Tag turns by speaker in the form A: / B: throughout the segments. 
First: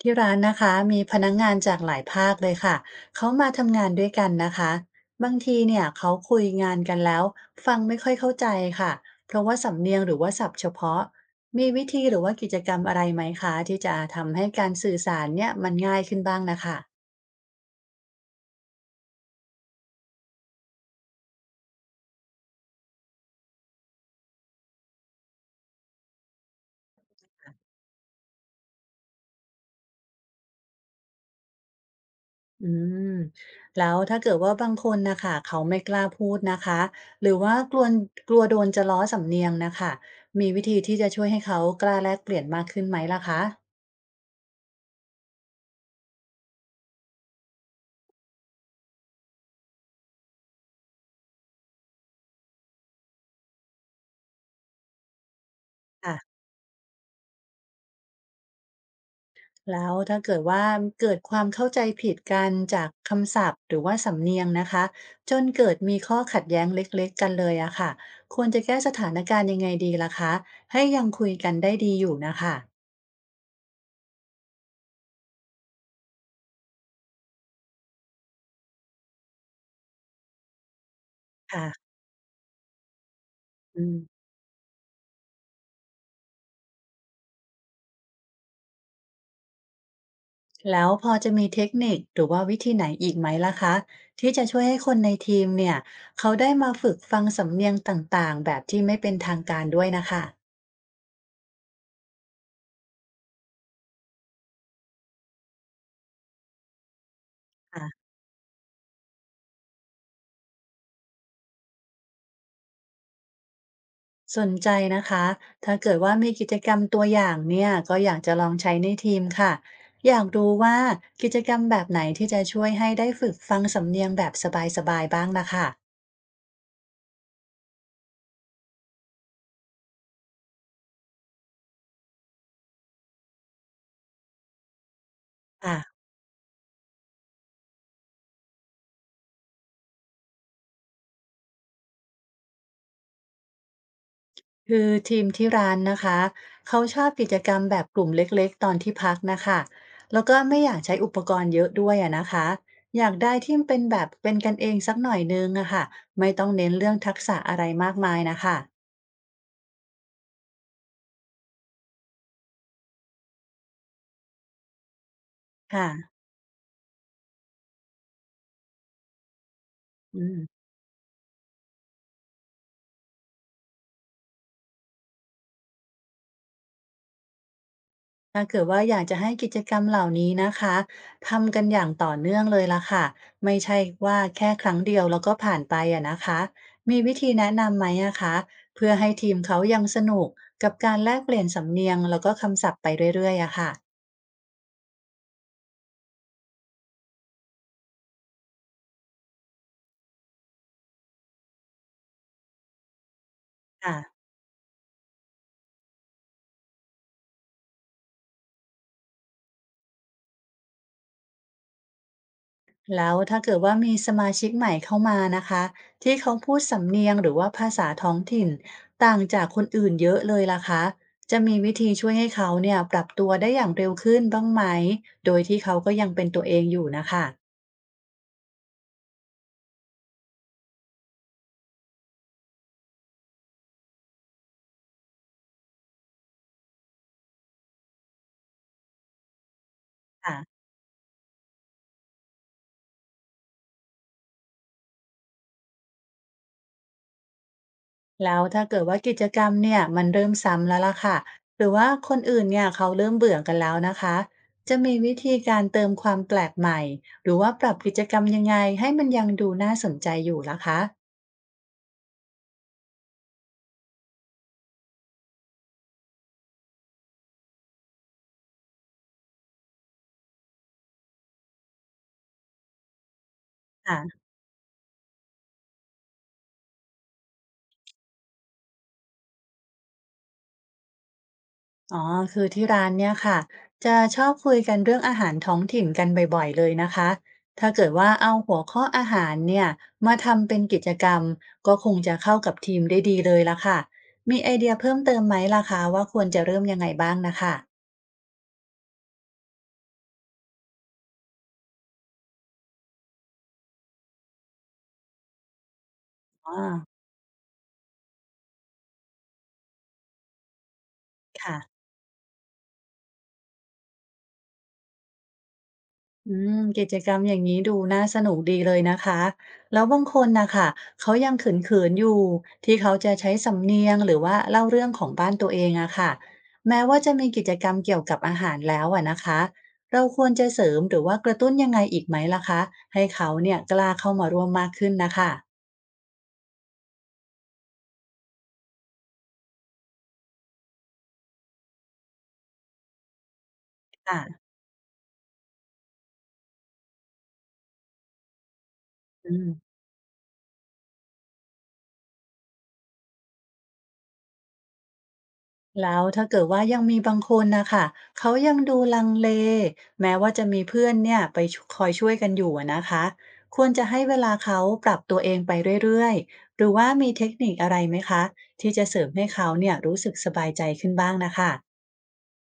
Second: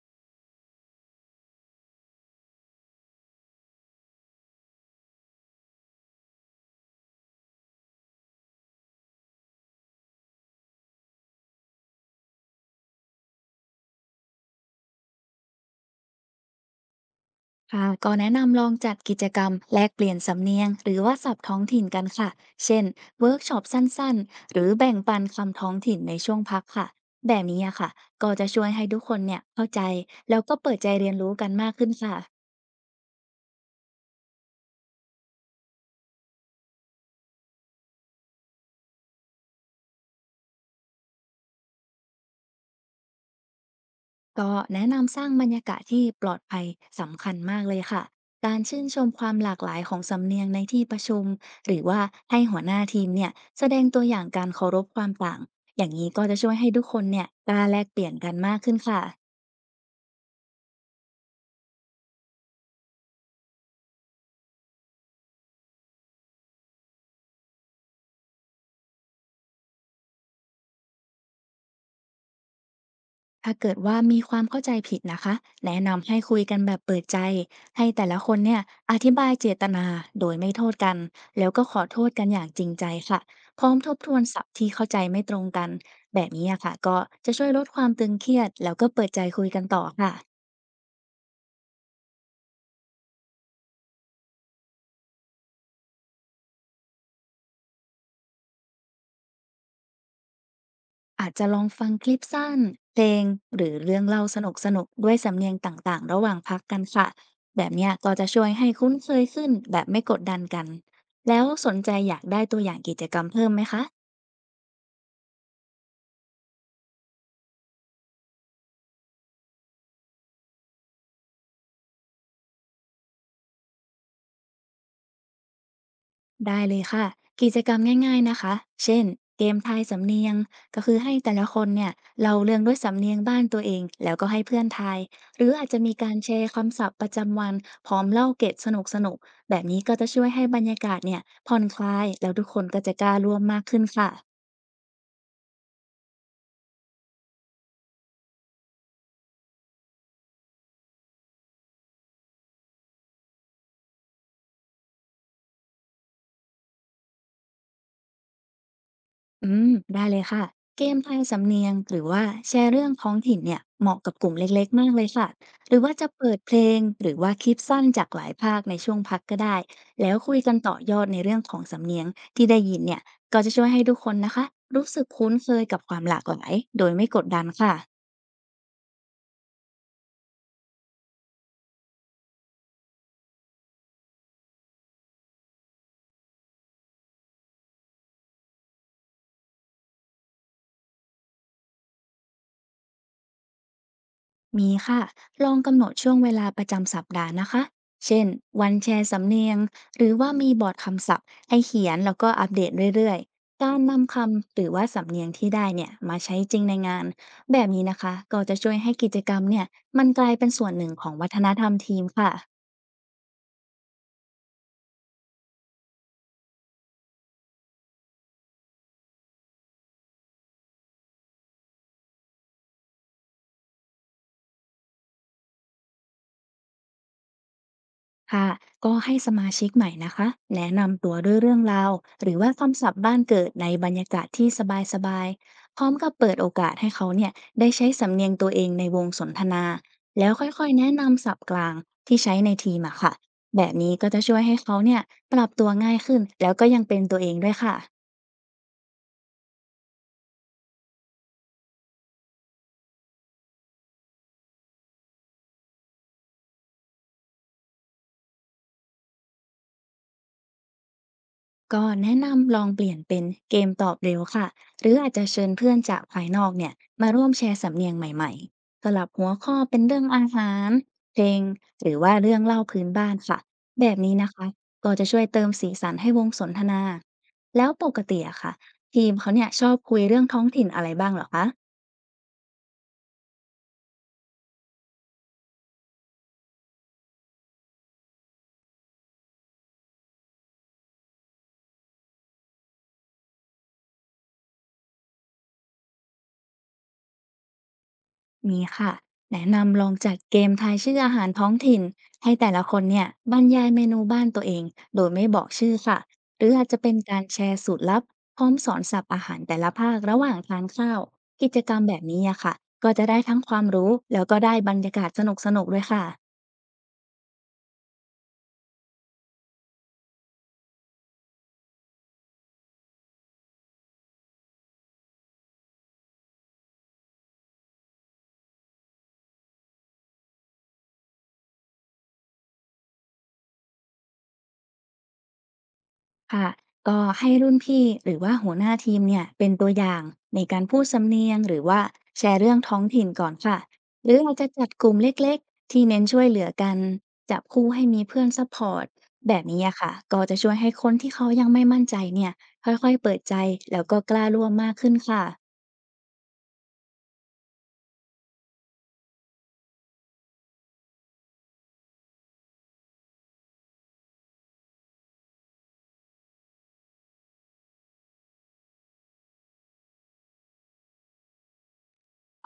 A: ที่ร้านนะคะมีพนักงานจากหลายภาคเลยค่ะเขามาทำงานด้วยกันนะคะบางทีเนี่ยเขาคุยงานกันแล้วฟังไม่ค่อยเข้าใจค่ะเพราะว่าสำเนียงหรือว่าศัพท์เฉพาะมีวิธีหรือว่ากิจกรรมอะไรไหมคะที่จะทำให้การสื่อสารเนี่ยมันง่ายขึ้นบ้างนะคะ
B: ค่ะก็แนะนำลองจัดกิจกรรมแลกเปลี่ยนสำเนียงหรือว่าศัพท์ท้องถิ่นกันค่ะเช่นเวิร์กช็อปสั้นๆหรือแบ่งปันคำท้องถิ่นในช่วงพักค่ะแบบนี้อะค่ะก็จะช่วยให้ทุกคนเนี่ยเข้าใจแล้วก็เปิดใจเรียนรู้กันมากขึ้นค่ะ
A: อืมแล้วถ้าเกิดว่าบางคนนะคะเขาไม่กล้าพูดนะคะหรือว่ากลัวกลัวโดนจะล้อสำเนียงนะคะมีวิธีที่จะช่วยให้เขากล้าแลกเปลี่ยนมากขึ้นไหมล่ะคะ
B: ก็แนะนำสร้างบรรยากาศที่ปลอดภัยสำคัญมากเลยค่ะการชื่นชมความหลากหลายของสำเนียงในที่ประชุมหรือว่าให้หัวหน้าทีมเนี่ยแสดงตัวอย่างการเคารพความต่างอย่างนี้ก็จะ
A: ค่ะ
B: ช่วยให้ทุกคนเนี่ยกล้าแลกเปลี่ยนกันมากขึ้นค่ะ
A: แล้วถ้าเกิดว่าเกิดความเข้าใจผิดกันจากคำศัพท์หรือว่าสำเนียงนะคะจนเกิดมีข้อขัดแย้งเล็กๆกันเลยอะค่ะควรจะแก้สถานการณ์ยังไงดีล่ะคะให้ยังคุยกันได้ดีอยู่นะคะ
B: ถ้าเกิดว่ามีความเข้าใจผิดนะคะแนะนำให้คุยกันแบบเปิดใจให้แต่ละคนเนี่ยอธิบายเจตนาโดยไม่โทษกันแล้วก็ขอ
A: ค่ะ
B: โทษกันอย่างจริงใจค่ะพร้อม
A: อื
B: ทบ
A: ม
B: ทวนศัพท์ที่เข้าใจไม่ตรงกันแบบนี้อะค่ะก็จะช่วยลดความตึงเครียดแล้วก็เปิดใจคุยกันต่อค่ะ
A: แล้วพอจะมีเทคนิคหรือว่าวิธีไหนอีกไหมล่ะคะที่จะช่วยให้คนในทีมเนี่ยเขาได้มาฝึกฟังสำเนียงต่างๆแบบที่ไม่เป็นทางการด้วยนะคะ
B: อาจจะลองฟังคลิปสั้นเพลงหรือเรื่องเล่าสนุกๆด้วยสำเนียงต่างๆระหว่างพักกันค่ะแบบเนี้ย
A: ค่ะ
B: ก็จะช่วยให้คุ้นเคยขึ้นแบบไม่กดดันกันแล้วสนใจอยากได้ตัวอย่างกิจกรรมเพิ่มไหมคะ
A: สนใจนะคะถ้าเกิดว่ามีกิจกรรมตัวอย่างเนี่ยก็อยากจะลองใช้ในทีมค่ะอยากดูว่ากิจกรรมแบบไหนที่จะช่วยให้ได้ฝึกฟังสำเนียงแบบสบายๆบ้างนะคะ
B: ได้เลยค่ะกิจกรรมง่ายๆนะคะเช่นเกมทายสำเนียงก็คือให้แต่ละคนเนี่ยเล่าเรื่องด้วยสำเนียงบ้านตัวเองแล้วก็ให้เพื่อนทายหรืออาจจะมี
A: อ่ะ
B: การแชร์คำศัพท์ประจำวันพร้อมเล่าเกร็ดสนุกๆแบบนี้ก็จะช่วยให้บรรยากาศเนี่ยผ่อนคลายแล้วทุกคนก็จะกล้าร่วมมากขึ้นค่ะ
A: คือทีมที่ร้านนะคะเขาชอบกิจกรรมแบบกลุ่มเล็กๆตอนที่พักนะคะแล้วก็ไม่อยากใช้อุปกรณ์เยอะด้วยอะนะคะอยากได้ที่เป็นแบบเป็นกันเองสักหน่อยนึงอะค่ะไม่ต้องเน้นเรื่องทักษะอะไรมากมายนะคะ
B: อืมได้เลยค่ะเกมทายสำเนียงหรือว่าแชร์เรื่องท้องถิ่นเนี่ยเหมาะกับกลุ่มเล็กๆมากเลยค่ะหรือ
A: ค่ะ
B: ว่าจะเปิดเพลงหรือว่าคลิปสั้นจากหลายภาคในช่วงพักก็ได้แล้ว
A: อื
B: คุย
A: ม
B: กันต่อยอดในเรื่องของสำเนียงที่ได้ยินเนี่ยก็จะช่วยให้ทุกคนนะคะรู้สึกคุ้นเคยกับความหลากหลายโดยไม่กดดันค่ะ
A: ถ้าเกิดว่าอยากจะให้กิจกรรมเหล่านี้นะคะทำกันอย่างต่อเนื่องเลยละค่ะไม่ใช่ว่าแค่ครั้งเดียวแล้วก็ผ่านไปอะนะคะมีวิธีแนะนำไหมอะคะเพื่อให้ทีมเขายังสนุกกับการแลกเปลี่ยนสำเนียงแล้วก็คำศัพท์ไปเรื่อยๆอะค่ะ
B: มีค่ะลองกำหนดช่วงเวลาประจำสัปดาห์นะคะเช่นวันแชร์สำเนียงหรือว่ามีบอร์ดคำศัพท์ให้เขียนแล้วก็อัปเดตเรื่อยๆการ
A: ค่ะ
B: นำคำหรือว่าสำเนียงที่ได้เนี่ยมาใช้จริงในงานแบบนี้นะคะก็จะช่วยให้กิจกรรมเนี่ยมันกลายเป็นส่วนหนึ่งของวัฒนธรรมทีมค่ะ
A: แล้วถ้าเกิดว่ามีสมาชิกใหม่เข้ามานะคะที่เขาพูดสำเนียงหรือว่าภาษาท้องถิ่นต่างจากคนอื่นเยอะเลยล่ะคะจะมีวิธีช่วยให้เขาเนี่ยปรับตัวได้อย่างเร็วขึ้นบ้างไหมโดยที่เขาก็ยังเป็นตัวเองอยู่นะคะ
B: ค่ะก็ให้สมาชิกใหม่นะคะแนะนำตัวด้วยเรื่องราวหรือว่าคำศัพท์บ้านเกิดในบรรยากาศที่สบายๆพร้อมกับเปิดโอกาสให้เขาเนี่ยได้ใช้สำเนียงตัวเองในวงสนทนาแล้วค่
A: ค่ะ
B: อยๆแนะนำศัพท์กลางที่ใช้ในทีมอะค่ะแบบนี้ก็จะช่วยให้เขาเนี่ยปรับตัวง่ายขึ้นแล้วก็ยังเป็นตัวเองด้วยค่ะ
A: แล้วถ้าเกิดว่ากิจกรรมเนี่ยมันเริ่มซ้ำแล้วล่ะค่ะหรือว่าคนอื่นเนี่ยเขาเริ่มเบื่อกันแล้วนะคะจะมีวิธีการเติมความแปลกใหม่หรือว่าปรับกิจกรรมยังไงให้มันยังดูน่าสนใจอยู่ล่ะคะ
B: ก็แนะนำลองเปลี่ยนเป็นเกมตอบเร็วค่ะหรืออาจจะเชิญเพื่อนจากภายนอกเนี่ยมาร่วมแชร์สำเนียงใหม่ๆสลับหัวข้อเป็นเรื่องอาหารเพลงหรือว่าเรื่องเล่าพื้นบ้านค่ะแบบนี้นะคะก็จะช่วยเติมสีสันให้วงสนทนาแล้วปกติอะค่ะทีมเขาเนี่ยชอบคุยเรื่องท้องถิ่นอะไรบ้างเหรอคะ
A: อ๋อ คือที่ร้านเนี่ยค่ะ จะชอบคุยกันเรื่องอาหารท้องถิ่นกันบ่อยๆเลยนะคะ ถ้าเกิดว่าเอาหัวข้ออาหารเนี่ยมาทำเป็นกิจกรรม ก็คงจะเข้ากับทีมได้ดีเลยละค่ะ มีไอเดียเพิ่มเติมไหมล่ะคะว่าควรจะเริ่มยังไงบ้างนะคะ
B: มีค่ะแนะนำลองจัดเกมทายชื่ออาหารท้องถิ่นให้แต่ละคนเนี่ยบรรยายเมนูบ้านตัวเองโดยไม่บอกชื่อค่ะหรือ
A: อ๋อ
B: อาจจะเป็นการแชร์สูตรลับพร้อมสอนสับอาหารแต่ละภาคระหว่างทานข้าวกิจกรร
A: ค่ะ
B: มแบบนี้อะค่ะก็จะได้ทั้งความรู้แล้วก็ได้บรรยากาศสนุกๆด้วยค่ะ
A: อืมกิจกรรมอย่างนี้ดูน่าสนุกดีเลยนะคะแล้วบางคนนะคะเขายังเขินๆอยู่ที่เขาจะใช้สำเนียงหรือว่าเล่าเรื่องของบ้านตัวเองอะค่ะแม้ว่าจะมีกิจกรรมเกี่ยวกับอาหารแล้วอะนะคะเราควรจะเสริมหรือว่ากระตุ้นยังไงอีกไหมล่ะคะให้เขาเนี่ยกล้าเข้ามาร่วมมากขึ้นนะคะ
B: ค่ะก็ให้รุ่นพี่หรือว่าหัวหน้าทีมเนี่ยเป็นตัวอย่างในการพูดสำเนียงหรือว่าแชร์เรื่องท้องถิ่นก่อนค่ะหรืออาจจะ
A: ค่ะ
B: จัดกลุ่มเล็กๆที่เน้นช่วยเหลือกันจับคู่ให้มีเพื่อนซัพพอร์ตแบ
A: อื
B: บนี้
A: ม
B: อะค่ะก็จะช่วยให้คนที่เขายังไม่มั่นใจเนี่ยค่อยๆเปิดใจแล้วก็กล้าร่วมมากขึ้นค่ะ
A: แล้วถ้าเกิดว่ายังมีบางคนนะคะเขายังดูลังเลแม้ว่าจะมีเพื่อนเนี่ยไปชคอยช่วยกันอยู่อะนะคะควรจะให้เวลาเขาปรับตัวเองไปเรื่อยๆหรือว่ามีเทคนิคอะไรไหมคะที่จะเสริมให้เขาเนี่ยรู้สึกสบายใจขึ้นบ้างนะคะ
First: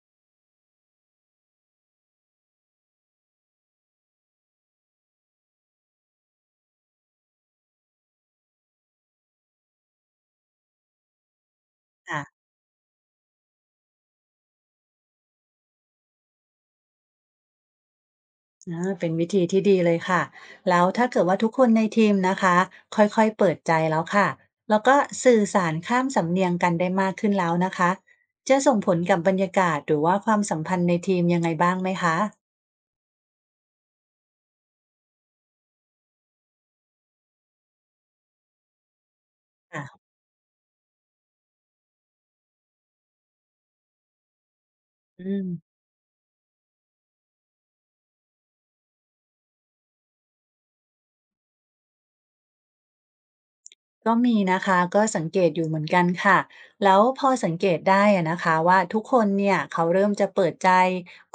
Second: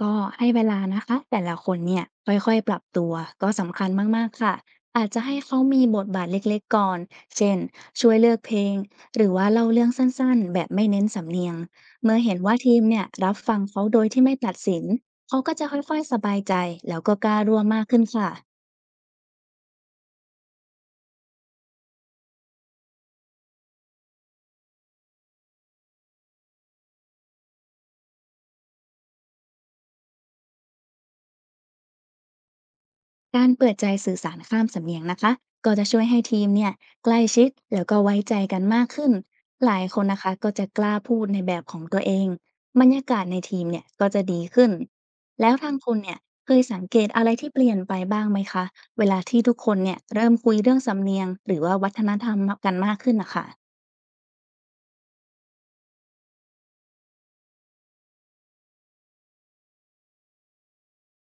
B: ก็ให้เวลานะคะแต่ละคนเนี่ยค่อยๆปรับตัวก็สำคัญมากๆค่ะอาจจะให้เขามีบทบาทเล็กๆก่อนเช่นช่วยเลือกเพลงหรือว่าเล่าเรื่องสั้นๆแบบไม่เน้นสำเนียงเมื่อ
A: ค่ะ
B: เห็นว่าทีมเนี่ยรับฟังเขาโดยที่ไม่ตัดสินเขาก็จะค่อยๆสบายใจแล้วก็กล้าร่วมมากขึ้นค่ะ
A: อาเป็นวิธีที่ดีเลยค่ะแล้วถ้าเกิดว่าทุกคนในทีมนะคะค่อยๆเปิดใจแล้วค่ะแล้วก็สื่อสารข้ามสำเนียงกันได้มากขึ้นแล้วนะคะจะส่งผลกับบรรยากาศหรือว่าความสัมพันธ์ในทีมยังไงบ้างไหมคะ
B: การเปิดใจสื่อสารข้ามสำเนียงนะคะก็จะช่วยให้ทีมเนี่ยใกล้ชิดแล้วก็ไว้ใจกันมากขึ้นหลายค
A: อ่ะ
B: นนะคะก็จะกล้าพูดในแบบของตัวเองบรรยากาศในทีมเนี่ยก็จะดีขึ้น
A: อื
B: แล้วทา
A: ม
B: งคุณเนี่ยเคยสังเกตอะไรที่เปลี่ยนไปบ้างไหมคะเวลาที่ทุกคนเนี่ยเริ่มคุยเรื่องสำเนียงหรือว่าวัฒนธรรมกันมากขึ้นนะคะ
A: ก็มีนะคะก็สังเกตอยู่เหมือนกันค่ะแล้วพอสังเกตได้อะนะคะว่าทุกคนเนี่ยเขาเริ่มจะเปิดใจ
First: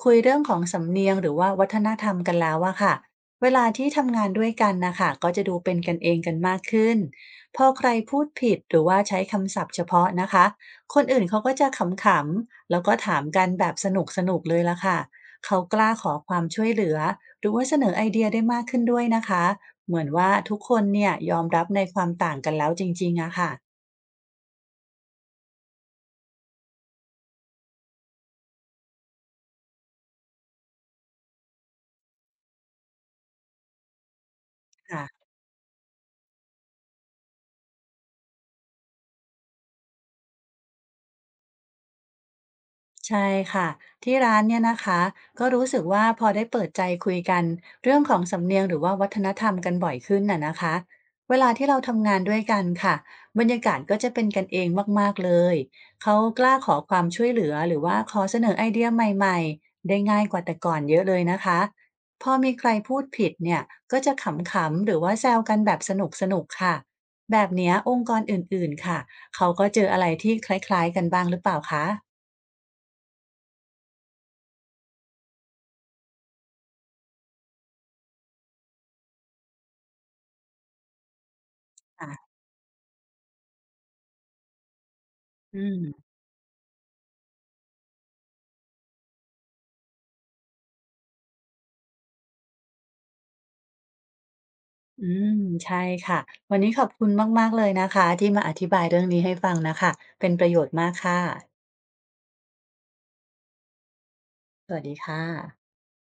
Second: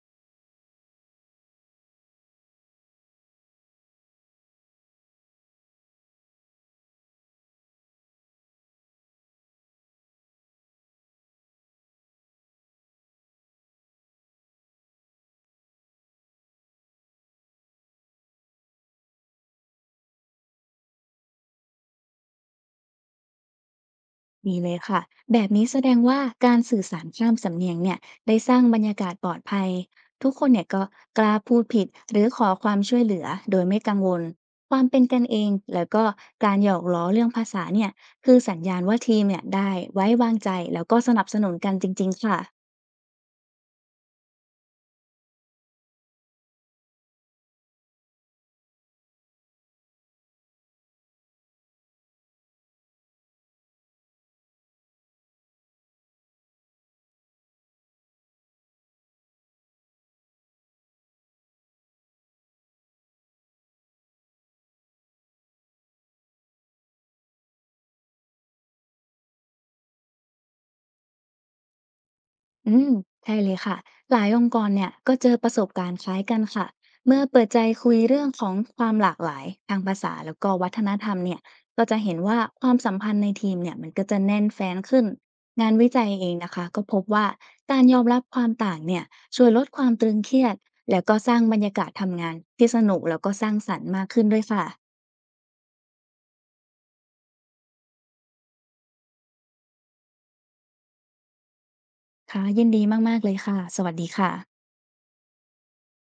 A: คุยเรื่องของสำเนียงหรือว่าวัฒนธรรมกันแล้วอะค่ะเวลาที่ทำงานด้วยกันนะคะก็จะดูเป็นกันเองกันมากขึ้นพอใครพูดผิดหรือว่าใช้คำศัพท์เฉพาะนะคะคนอื่นเขาก็จะขำๆแล้วก็ถามกันแบบสนุกสนุกเลยละค่ะเขากล้าขอความช่วยเหลือหรือว่าเสนอไอเดียได้มากขึ้นด้วยนะคะ เหมือนว่าทุกคนเนี่ยยอมรับในความต่างกันแล้วจริงๆอะค่ะ
B: มีเลยค่ะแบบนี้แสดงว่าการสื่อสารข้ามสำเนียงเนี่ยได้สร้างบรรยากาศปลอดภัยทุกคนเนี่ยก็กล้าพูดผิดหรือขอความช่วยเหลือโดยไม่กังวลความเป็
A: หา
B: นกันเองแล้วก็การหยอกล้อเรื่องภาษาเนี่ยคือสัญญาณว่าทีมเนี่ยได้ไว้วางใจแล้วก็สนับสนุนกันจริงๆค่ะ
A: ใช่ค่ะที่ร้านเนี่ยนะคะก็รู้สึกว่าพอได้เปิดใจคุยกันเรื่องของสำเนียงหรือว่าวัฒนธรรมกันบ่อยขึ้นน่ะนะคะเวลาที่เราทำงานด้วยกันค่ะบรรยากาศก็จะเป็นกันเองมากๆเลยเขากล้าขอความช่วยเหลือหรือว่าขอเสนอไอเดียใหม่ๆได้ง่ายกว่าแต่ก่อนเยอะเลยนะคะพอมีใครพูดผิดเนี่ยก็จะขำๆหรือว่าแซวกันแบบสนุกๆค่ะแบบเนี้ยองค์กรอื่นๆค่ะเขาก็เจออะไรที่คล้ายๆกันบ้างหรือเปล่าคะ
B: อืมใช่เลยค่ะหลายองค์กรเนี่ยก็เจอประสบการณ์คล้ายกันค่ะเมื่อเปิดใจคุยเรื่องของความหลากหลายทางภาษาแล้วก็วัฒนธรรมเนี่ยก็จะเห็นว่าความสัมพันธ์ในทีมเนี่ยมันก็จะแน่นแฟ้นขึ้น
A: อื
B: งานวิจั
A: ม
B: ยเองนะคะก็พบว่าการยอมรับความต่างเนี่ยช่วยลดความตรึงเครียดแล้วก็สร้างบรรยากาศทำงานที่สนุกแล้วก็สร้างสรรค์มากขึ้นด้วยค่ะ
A: อืมใช่ค่ะวันนี้ขอบคุณมากๆเลยนะคะที่มาอธิบายเรื่องนี้ให้ฟังนะคะเป็นประโยชน์มากค่ะ
B: ค่ะยินดีมากๆเลยค่ะสวัสดีค่ะ
A: สวัสดีค่ะ